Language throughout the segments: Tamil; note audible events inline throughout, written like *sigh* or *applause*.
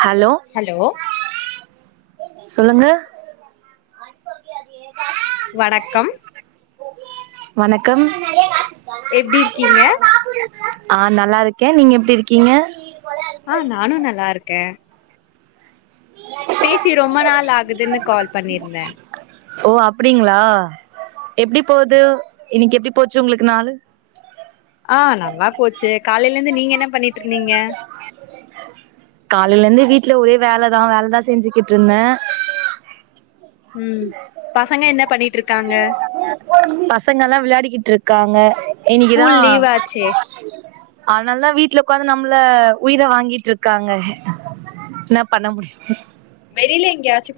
ஹலோ சொல்லுங்க வணக்கம் வணக்கம் எப்டி இருக்கீங்க ஆஹ் நல்லா இருக்கே நீங்க எப்டி இருக்கீங்க ஆஹ் நானு நல்லா இருக்கே பேசி ரொம்ப நாள் ஆகுதுன்னு கால் பண்ணிருந்தே ஓ அப்டிங்ளா எப்டி போது இன்னக்கி எப்டி போச்சு ஒங்களுக்கு நாளு ஆஹ் நல்லா போச்சு காலைல இருந்து நீங்க என்ன பண்ணிட்டு இருந்தீங்க காலைல இருந்து வீட்ல ஒரே வேலதா வேலதா செஞ்சிக்கிட்ருந்தே உம் பசங்க என்ன பண்ணிட்ருக்காங்க பசங்கலா விளையாடிக்கிட்டு இருக்காங்க இன்னிக்கிதா ஸ்கூல் லீவ் ஆச்சே அதுனால்தா வீட்ல ஒக்காந்து நம்ள உயிர வாங்கிட்ருக்காங்க என்ன பண்ண முடியு வெளில எங்யாச்சு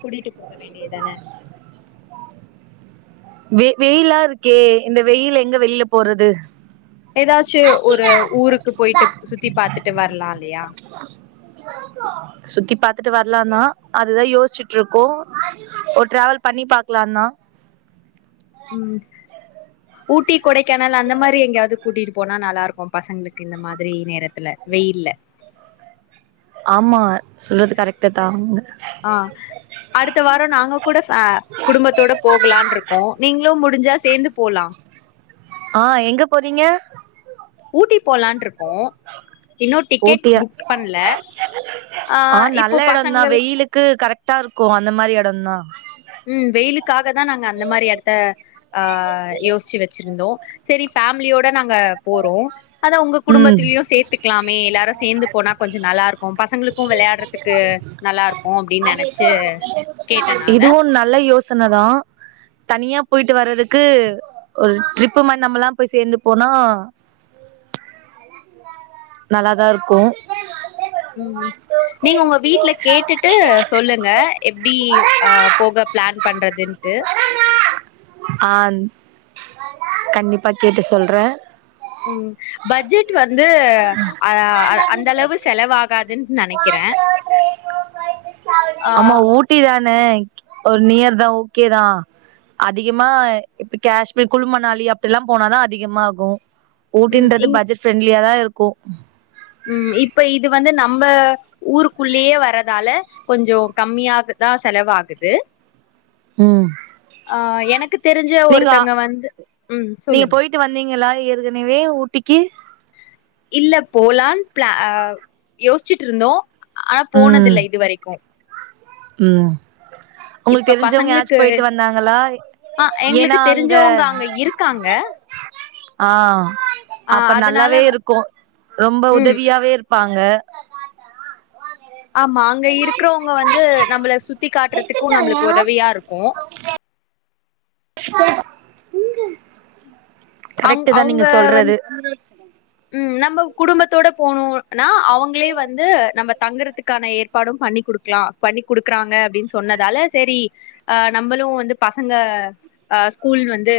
வெ வெயிலா இருக்கே இந்த வெயில்ல எங்க வெளில போறது எதாச்சு ஒரு ஊருக்கு போய்ட்டு சுத்தி பாத்துட்டு வர்லா இல்லயா சுத்தி பாத்துட்டு வர்லானா அதுதா யோஷ்ச்சுட்ருக்கோ ஒரு ட்ராவெல் பண்ணி பாக்லான்னா உம் ஊட்டி கொடைக்கானல் அந்த மாரி எங்யாது கூட்டிட்டு போனா நல்லாருக்கு பசங்களுக்கு இந்த மாதிரி நேரத்துல வெயில்ல ஆமா சொல்றது கரெக்ட்டு தாங்க ஆஹ் அடுத்த வார நாங்க கூட ஃபே குடும்பத்தோட போகலான்ருக்கோ நீங்ளு முடிஞ்சா சேந்து போலா ஆஹ் எங்க போறீங்க ஊட்டி போலான்ருக்கோ இன்னு டிக்கெட்ஸ் ஊட்டியா புக் பண்ல ஆஹ் இப்போ பசங்கள் ட்டா இருக்கு அந்த மாரி எடந்தா உம் வெயிலுக்காக தா நாங்க அந்த மாரி எடத்த ஆஹ் யோஸ்ச்சு வச்சிருந்தோ செரி ஃபேம்லியோட நாங் க போறோ அதா உங்க ம் குடும்பத்திலயு சேத்துக்லாமே எல்லாரு சேந்து போனா கொஞ்ச நல்லா இருக்கு பசங்களுக்கு வெளயாட்றதுக்கு நல்லா இருக்கு அப்டின் நெனச்சு கேட்டே நானு ல்ல யோசனதா தனியா போயிட்டு வர்றதுக்கு ஒரு ட்ரிப்பு மாரி நம்மலா போய் சேந்து போனா *inaudible* நல்லாதா இருக்கு உம் நீங்க உங்க வீட்ல கேட்டுட்டு சொல்லுங்க எப்டி அஹ் போக ஃப்ளான் பண்றதுன்ட்டு ஆஹ்ன் கண்டிப்பா கேட்டு சொல்றேன் உம் பட்ஜெட் வந் து அ அந்தளவு செலவாகாதுன் நெனைக்கிறேன் ஆஹ் ன ஒரு நியர் தான் ஓகேதான் அதிகமா இப்ப காஷ்மீர் குழுமணாலி அப்டிலாம் போனாதான் அதிகமாகும் ம் ஊட்டின்றது பட்ஜெட் ஃப்ரெண்ட்லியா தான் இரு க்கும் உம் இப்ப இது வந்து நம்ம ஊருக்குள்ளேயே வர்றதால கொஞ்சம் கம்மியாகத்தான் செலவாகுது உம் ஆன் எனக்கு தெரிஞ்ச ஒருத்தங்க வந்து உம் நீங்க சொல்லுங்க போயிட்டு வந்தீங்களா ஏற்கனவே ஊட்டிக்கு இல்ல போலான்னு ப்ளா அஹ் யோசிச்சுட்ருந்தோம் ஆனா போனது இல்ல இது வரைக்கும் உம் உங்களுக்கு இப்ப தெரிஞ்சவுங்க யாராச்சும் பசங்களுக்கு போயிட்டு வந்தாங்களா ஆ ஏன்னா எங்களுக்கு அங்க தெரிஞ்சவங்க அங்க இருக்காங்க ஆஹ் ஆ அப்ப அதனால நல்லாவே இருக்கும் ரொம்ப ம் உதவியாவே இருக் ப்பாங்க ஆமா அங்க இருக்கிறவுங்க வந்து நம்மள சுத்தி காட்றதுக்கும் நம்மளுக்கு உதவியா இருக்கும் கரெக்ட்டு தான் நீங்க சொல்றது உம் நம்ம குடும்பத்தோட போனும் ஆனா அவுங்களே வந்து நம்ம தங்குறதுக்கான ஏற்பாடும் பண்ணி் குடுக்கலாம் பண்ணி குடுக்குறாங்க அப்டின்னு சொன்னதால சேரி அஹ் நம்மளும் வந்து பசங்க அஹ் ஸ்கூல் வந்து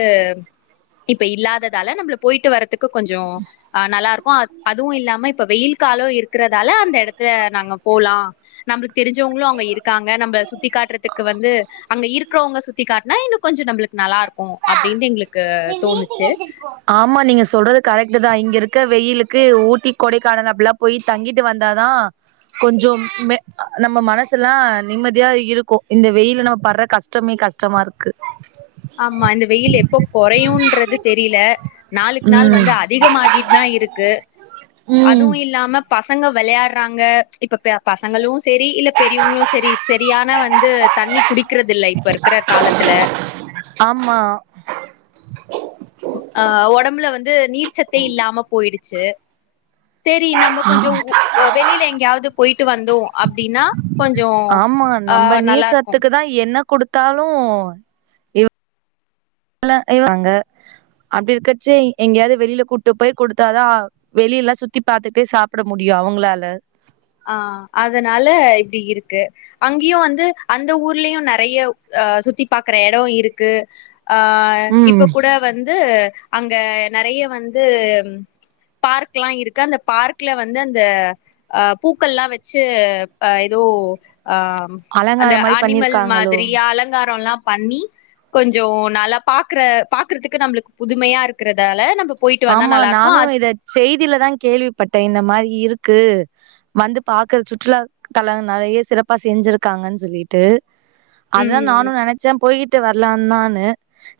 இப்ப இல்லாததால நம்மள போயிட்டு வர்றது க்கு கொஞ்சம் நல்லாருக்கும் அத் அதுவும் இல்லாம இப்ப வெயில் காலோ இருக்கறதால அந்த இடத்துல நாங்க போலாம் நம்மளுக்கு தெரிஞ்சவங்களும் அங்க இரு க்காங்க நம்ப சுத்தி காட்டுறத்துக்கு வந்து அங்க இருக்கிறவங்க சுத் தி காட்னா இன்னு கொஞ்சும் நம்ளுக் நல்லா இருக் ஆமா நீங்க சொல்றது கரெக் ட்தான் இங்க இருக்க வெயிலுக்கு ஊட்டி கொடைக்கானல் அப்டிலாம் போய் தங்கிட்டு வந்தாதான் கொஞ்சம் மே நம்ம மனசுல்லாம் நிம்மதியா இருக்கும் இந்த வெயில நம்ம படுற கஷ்டமே கஷ்டமா இருக்கு ஆமா இந்த வெயில் எப்போ குறையுன்றது தெரியல நாளுக்கு நாள் வந்து ம் அதிகம் ஆகிட் தான் இருக்கு ம் அதுவும் இல்லாம பசங்க விளையாட்றாங்க இப்ப ப்ய பசங்களும் செரி இல்ல பெரியவுங்களும் செரி செரியான வந்து தண்ணீ குடிக்கறத இல்ல இப்ப இருக்கற காலத்துல ஆமா அ உடம்புல வந்து நீர்ச்சத்தே இல்லாம போயிடுச்சு சரி நம்ம கொஞ்சம் உ வெளியில எங்கயாவது ந்து போயிட்டு வந்தோ அப்படின்னா ஆமா நம்ப நீர் சத்துக்கு தா என்ன குடுத்தாலு ல இவ வாங்க அப்டி இருக்கச்சு எங்கேயாவது வெளியில கூட்டு போய் குடுத்தாதா வெளிய எல்லாம் சுத்தி பாரத்துட்டே சாப்பிட முடியும் அவங்களால ஆ அதனால இப்படி இருக்கு அங்க்யும் வந்து அந்த ஊர்லயும் நிறைய ஆ சுத்தி பாக்குற இடம் இருக்கு ஆ ஏ இப்ப ம் கூட வந்து அங்க நிறைய வந்து பார்க்லாம் இருக்கு அந்த பார்க்கல வந்து அந்த அ பூக்கள்ல்லாம் வச்சு அ ஏதோ ஆம் அந்த அலங்கார மாரி ஆனிமல் பண்ணிருக்காங்களோ மாதிரி அலங்காரம்ல்லாம் பண்ணி கொஞ்சம் நலா பாக்குற பாக்குறதுக்கு நம்ளுக் புதுமையா இருக்கறதால நம்பு ஆமா நானு இத செய்தில தான் கேள்விப்பட்டேன் இந்த மாரி இருக் க்கு வந்து பாக்குற சுற்றுலா தலன் நிறைய சிறப்பா செஞ்சிருக்காங்கன் சொல்லிட்டு அதான் ம் நானும் நினைச்சேன் போயிட் ட்டு வரலான்நான்னு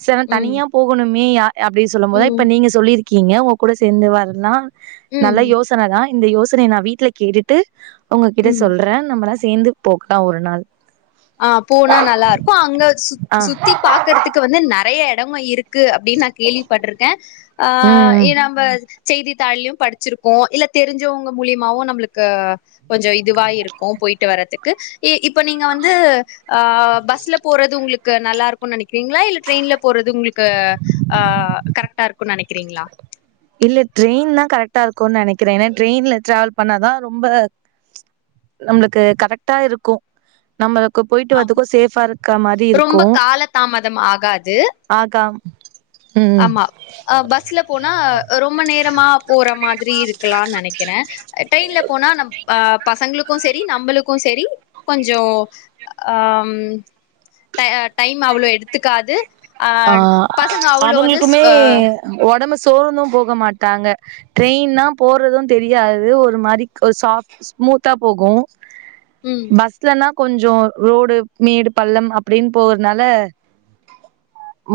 செவன் ம் தனியா போகணும் மீயா அப்படின்னு சொல்லும் போதே ம் இப்ப நீங்க இருக்கீங்க உ கூட சேர்ந்து வரலா நல்ல ம் யோசனை தான் இந்த யோசனை நான் வீட்ல கேட்டுட்டு உங்ககிட்ட ம் சொல்றேன் நம்மலா சேர்ந்து போக் லா ஒரு நாள் ஆஹ் போனா நல்லா இருக்கும் அங்க சு ஆ சுத்தி பாக்குறதுக்கு வந்து நெறைய இடமும் இருக்கு இருக்கு அப்பிடி நான் கேள்விப்பட்டிருக்கேன் ம் ஆஹ் ஏ ம் நம்ம செய்தித்தாள்லயும் படிச்சிருக்கோம் இல்ல தெரிஞ்சவங்க மூலியமாவும் நம்மளுக்கு கொஞ்சம் இதுவாய இருக்கும் போயிட்டு வர்றதுக்கு இ இப்ப நீங்க ஆஹ் பஸ்ல போறது உங்களு க்கு நல்லா இருக்கு நினைக்கிறீங்களா இல்ல ட்ரெயின்ல போறது உங்களுக்கு ஆஹ் கரெக்டா இருக்குன்னு நினைக்கிறீங்களா இல்ல ட்ரெயின்தான் கரெக்டா இருக்கும் நினைக்கிறேன் ஏன்னா ட்ரெயின்ல டிராவல் பண்ணாதான் ரொம்ப நம்மளுக்கு கரெக்டா இருக்கும் நம்மளு போயிட்டு ஆ வருவதற்கு சேப்பா இருக்க மாதிரி ரொம்ப இருக்கும் கால தாமதம் ஆகாது ஆகாம் ஆமா பஸ்ல போனா ரொம் ரொம்ப நேரமா போற மாரி இருக்கலானு நெனைக்கிறே ட்ரெயின்ல போனா நம் பா பசங்களுக்கு செரி நம்மளுக்கு செ செரி கொஞ்சோ ஆம் டை டைம் அவ்ளோ எடுத்துக்காது ஆ ஆது பசங் அவங்களுக்குமே ஒடம் ம்பு சோர்ந்து போக மாட்டாங்க ட்ரெயின்னா போறது தெரியாது ஒரு மாரி க் ஒரு சாஃப்ட் ஸ்மூத்தா போகு ம் பஸ்லனாப் கொஞ்சோ ரோடு மேடு பள்ளம் அப்பிடின்னு போறானால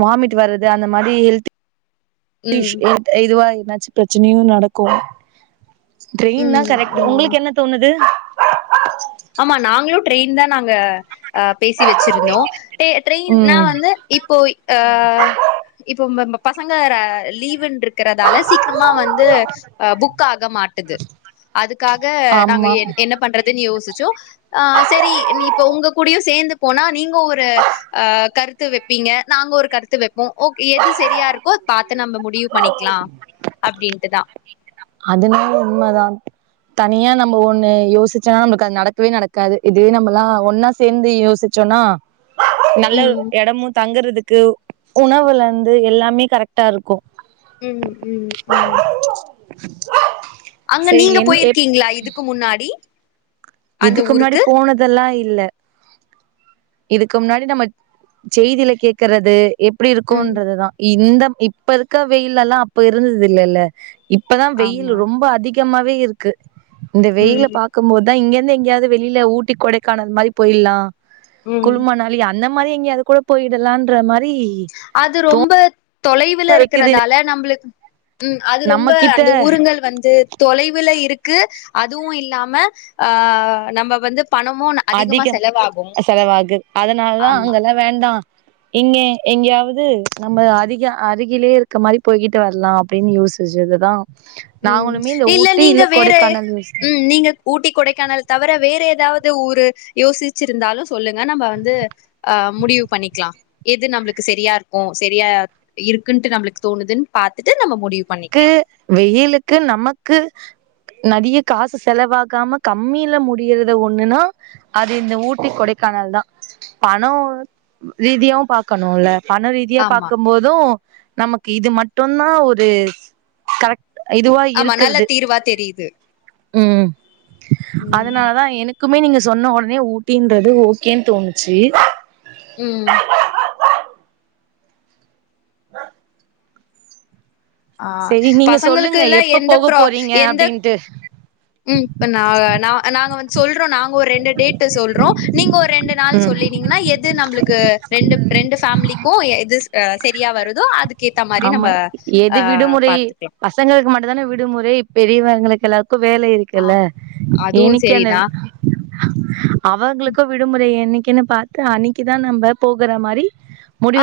வாமிட் வர்றது அந்த மாரி ஹெல்த்து ஸ் ம் எது *unintelligible* னாச்சு பிரச்சனையு நடக்கு ட்டெயின்தா ம் கரெக்ட்டு ம் உங்களுக்கு என்ன தோணுது ஆமா நாங்களு ட்ரெயின் தா நாங்க ஆ, பேசி வச்சிருந்தோ டெ ட்ரெயின்னா ம் வந்து இப்போ ஆ இப்போ *unintelligible* பசங்க ர லீவ்ன்ருக்கு க்கறதால சீக்கிரமா வந்து ஆ புக் ஆக மாட்டுது அதுக்காக நாங்க ஆமா என்ன பண்றதுன்னு யோசிச் ச்சோ ஆ செரி நீ இப்போ உங்க கூடியு சேந்து போனா நீங்க ஒரு ஆ கருத்து வைப்பீங்க நாங்க ஒரு கருத்து வைப்போ ஒக்கே எது சரியா இருக்கோ அது பாத்து நம்ம முடிவு பண்ணிக்கலா அப்டின்ட்டுதா அதனால உண்மைதா தனியா நம்ம ஒண்ணு யோசிச்சோனா நம்பளுக்கு அது நடக்கவே நடக்காது இதுவே நம்மல்லா ஒன்னா சேந்து யோசிச்சோன்னா நல்ல ம் எடமு தங்குறதுக் க்கு உணவுலந்து எல்லாமே கரெக்டா இருக்கு உம் உம் உம் *inaudible* அங்க செரி நீங்க என் எப் போயிருக்கீங்களா இதுக்கு முன்னாடி அந்த இதுக்கு முன்னாடி ஊருக்கு போனதெல்லா இல் இல்ல இதுக்கு முன்னாடி நம்ம செய்தியில கேக்குறது எப்டி ம் இருக்குன்றதுதா இந்த இப்பருக்க வெயில்லலாம் அப்ப இருந்ததுல்ல ல இப்பதான் வெயிலு ஆமா ரொம்ப அதிகம் திகமாவே இருக்கு இந்த வெயில்ல ம் பாக்கும்போதான் இங்க *unintelligible* எங்கயாது வெளில ஊட்டி கொடைக்கானல் மாரி போய்ல்லாம் ம் குழுமன்னாலி அன்னம் மாரி எங்கயாது கூட போயிடல்லான்ற மாரி அது ரொம்ப தொலைவுல வைக்குது இருக்குறதுனால நம்ளுக்கு ம் அதுரொம்ப நம்ம கிட்ட அந்த ஊருங்கள் வந்து தொலைவுல இருக்கு அதுவும் இல்லாம ஆ நம்ம வந்து பணமு அதிகமா அதிகம் செலவாகு செலவாகு அதனாலதான் ஆமா அங்கல்லாம் வேண்டாம் இங்க எங்கயாவுது நம்ப அருக அருகிலேயே இருக்க மாதிரி போய்கிட்டு வர்லாம் அப்படின்னு யோசிச்சது தான் ம் இல்ல நீங்க வேற கொடைக்கானல் யோசி உம் நீங்க ஊட்டி கொடைக்கானல் தவர வேற ஏதாவது ஊரு யோசிச்சு இருந்தாலும் சொல்லுங்க நம்ம வந்து ஆஹ் முடிவு பண்ணிக்லாம் எது நம்ளுக்கு சரியா இருக்கும் சரியா இருக்குன்ட்டு நம்ளுக்கு தோணுதுன்னு பாத்திட்டு நம்ம முடிவு க்கு பண்ணிக்கலா வெயிலு க்கு நமக்கு நறிய காஸ்சு செலவாகாம கம்மில முடியிற ஒண்ணுன்னா அது இந்த ஊட்டி கொடைக்கானல் தான் பணம் ரீதியாவும் பாக்கணுல பண ரீதியா ஆமா பாக்கும்போதும் நமக்கு இது மட்டோம்தா ஒரு கரட் இதுவா ஆமா நல்ல இருக்ற்து தீர்வா தெரியுது ம் ம் அதனாலதான் எனக்குமே நீங்க சொன்ன வோடனே ஊட்டின்றது ஓகேன்னு தோணுச்சு உம் *inaudible* ஆ சரி நீங்க பசங்களுக்கு சொல்லுங்க எல்லா எப்ப எந்த போக ப்ரா போறீங்க எந்த அப்படின்ட்டு ம் இப்ப நா நாங்க வந்து சொல்றோ நாங்க ஒரு ரெண்டு டேட்டு சொல்றோம் நீங்க ஒரு ரெண்டு நாள் ம் சொல்லினீங்கன எது நம்ளுக்கு ரெண்டு ரெண்டு ஃபேமிலிக்கும் எது சரியா வருதோ அதுக் ஆம்மா எது விடுமுறை பாத்துக்கலா பசங்களுக்கு மட் இப்ப தான விடுமுறை பெரியவங்களுக்கு எல்லா இப்ப வேல ஆ இருக்குல்ல அதுவு இன்னிக் அந் சரிதா *inaudible* அவங்களுக்கோ விடுமுறை என்னிக்கு என்ன பாத்த அன்னைக்கி தா நம்ப போகுற மாரி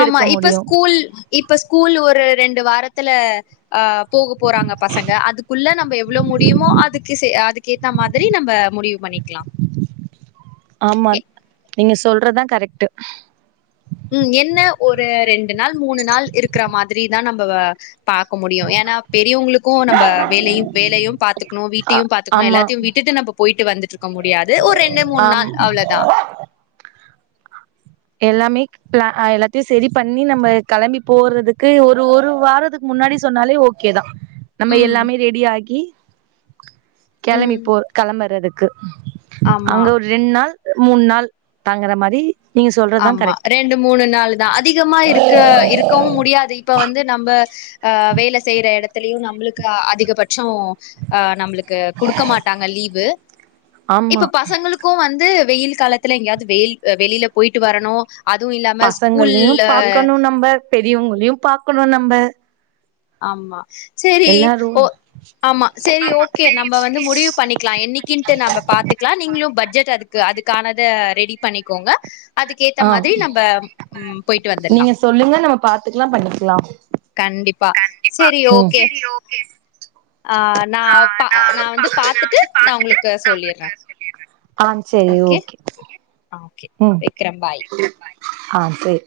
ஆமா இப்ப முடியு ஸ்கூல் இப்ப ஸ்கூல் ஒரு ரெண்டு வாரத்துல அ, போக போறாங்க பசங்க அதுக்குள்ள நம்ம எவ்ளோ முடியுமோ அதுக்கு செ அதுக்க ஏத்த மாதிரி நம்ம முடிவு பண்ணிக்கலா ஆமா எ நீங்க சொல்றதா கரெக்ட்டு உம் என்ன ஒரு ரெண்டு நாள் மூணு நாள் இருக்கிற மாதிரிதா நம்ப வ பாக்க முடியு ஏன்னா பெரியவங்களுக்கு நம்ம வேலையு வேலையு பாத்துக்கணு ஆ வீட்டையு பாத்துக்கணு ஆமா எல்லாத்தையு விட்டுட்டு நம்ப போயிட்டு வந்துட்ருக்க முடியாது ஒரு ரெண்டு மூணு ஆம் நாள் அவ்ளோதா எல்லாமே *unintelligible* எல்லாத்தையு செரி பண்ணி நம்ம கெளம்பி போறதுக்கு ஒரு ஒரு வாரத்துக்கு முன்னாடி சொன்னாலே ஓகேதா நம்ப ம். எல்லாமே ரெடி ஆகி கெளம்பி ம். போ கெளம்பறது ஆமா, அங்க ஒரு ரெண்டு நாள் மூணு நாள் தங்குற மாரி நீங்க சொல்றதா ஆமா கரெக்ட் ரெண்டு மூணு நாள் தா அதிகமா இருக்க இருக்கவும் முடியாது இப்ப வந்து நம்ம ஆ வேல செய்யற எடத்துலயு நம்மளுக்கு அதிக ப ம் நம்ளுக்கு கொடுக்க மாட்டாங்க லீவு ஆமா இப்ப பசங்களுக்கு வந்து வெயில் காலத்துல எங்காயவது வெயில் வெளியில போயிட்டு வரணு அதுவும் இல்லாம பசங்களையு ஸ்கூல்ல பாக்கணு நம்ம பெரியவங்களையு பாக்கணு நம்ம ஆமா சரி எல்லாரு ஓ ஆமா சரி ஓகே நம்ம வந்து முடிவு பண்ணிக்கலா என்னைக்கின்டு நம்ம பாத்துக்கலா நீங்களு பட்ஜெட் அதுக்கு அதுக் கானத ரெடி பண்ணிக்கோங்க அதுக்கு ஏத்த ஆ மாதிரி நம்ம போயிட்டு வந்துரலாம் நீங்க சொல்லுங்க நம்ம பாத்துக்கலா பண்ணிக்கலா கண்டிப் ப சரி ம் ஓகே ஆஹ் நா ப நா வந்து பாத்துட்டு ந உங்களுக்கு சொல்லிடுறே ஆ சரி ஓகே ஓகே வெக்கிறே பாய் ஆஹ் சேரி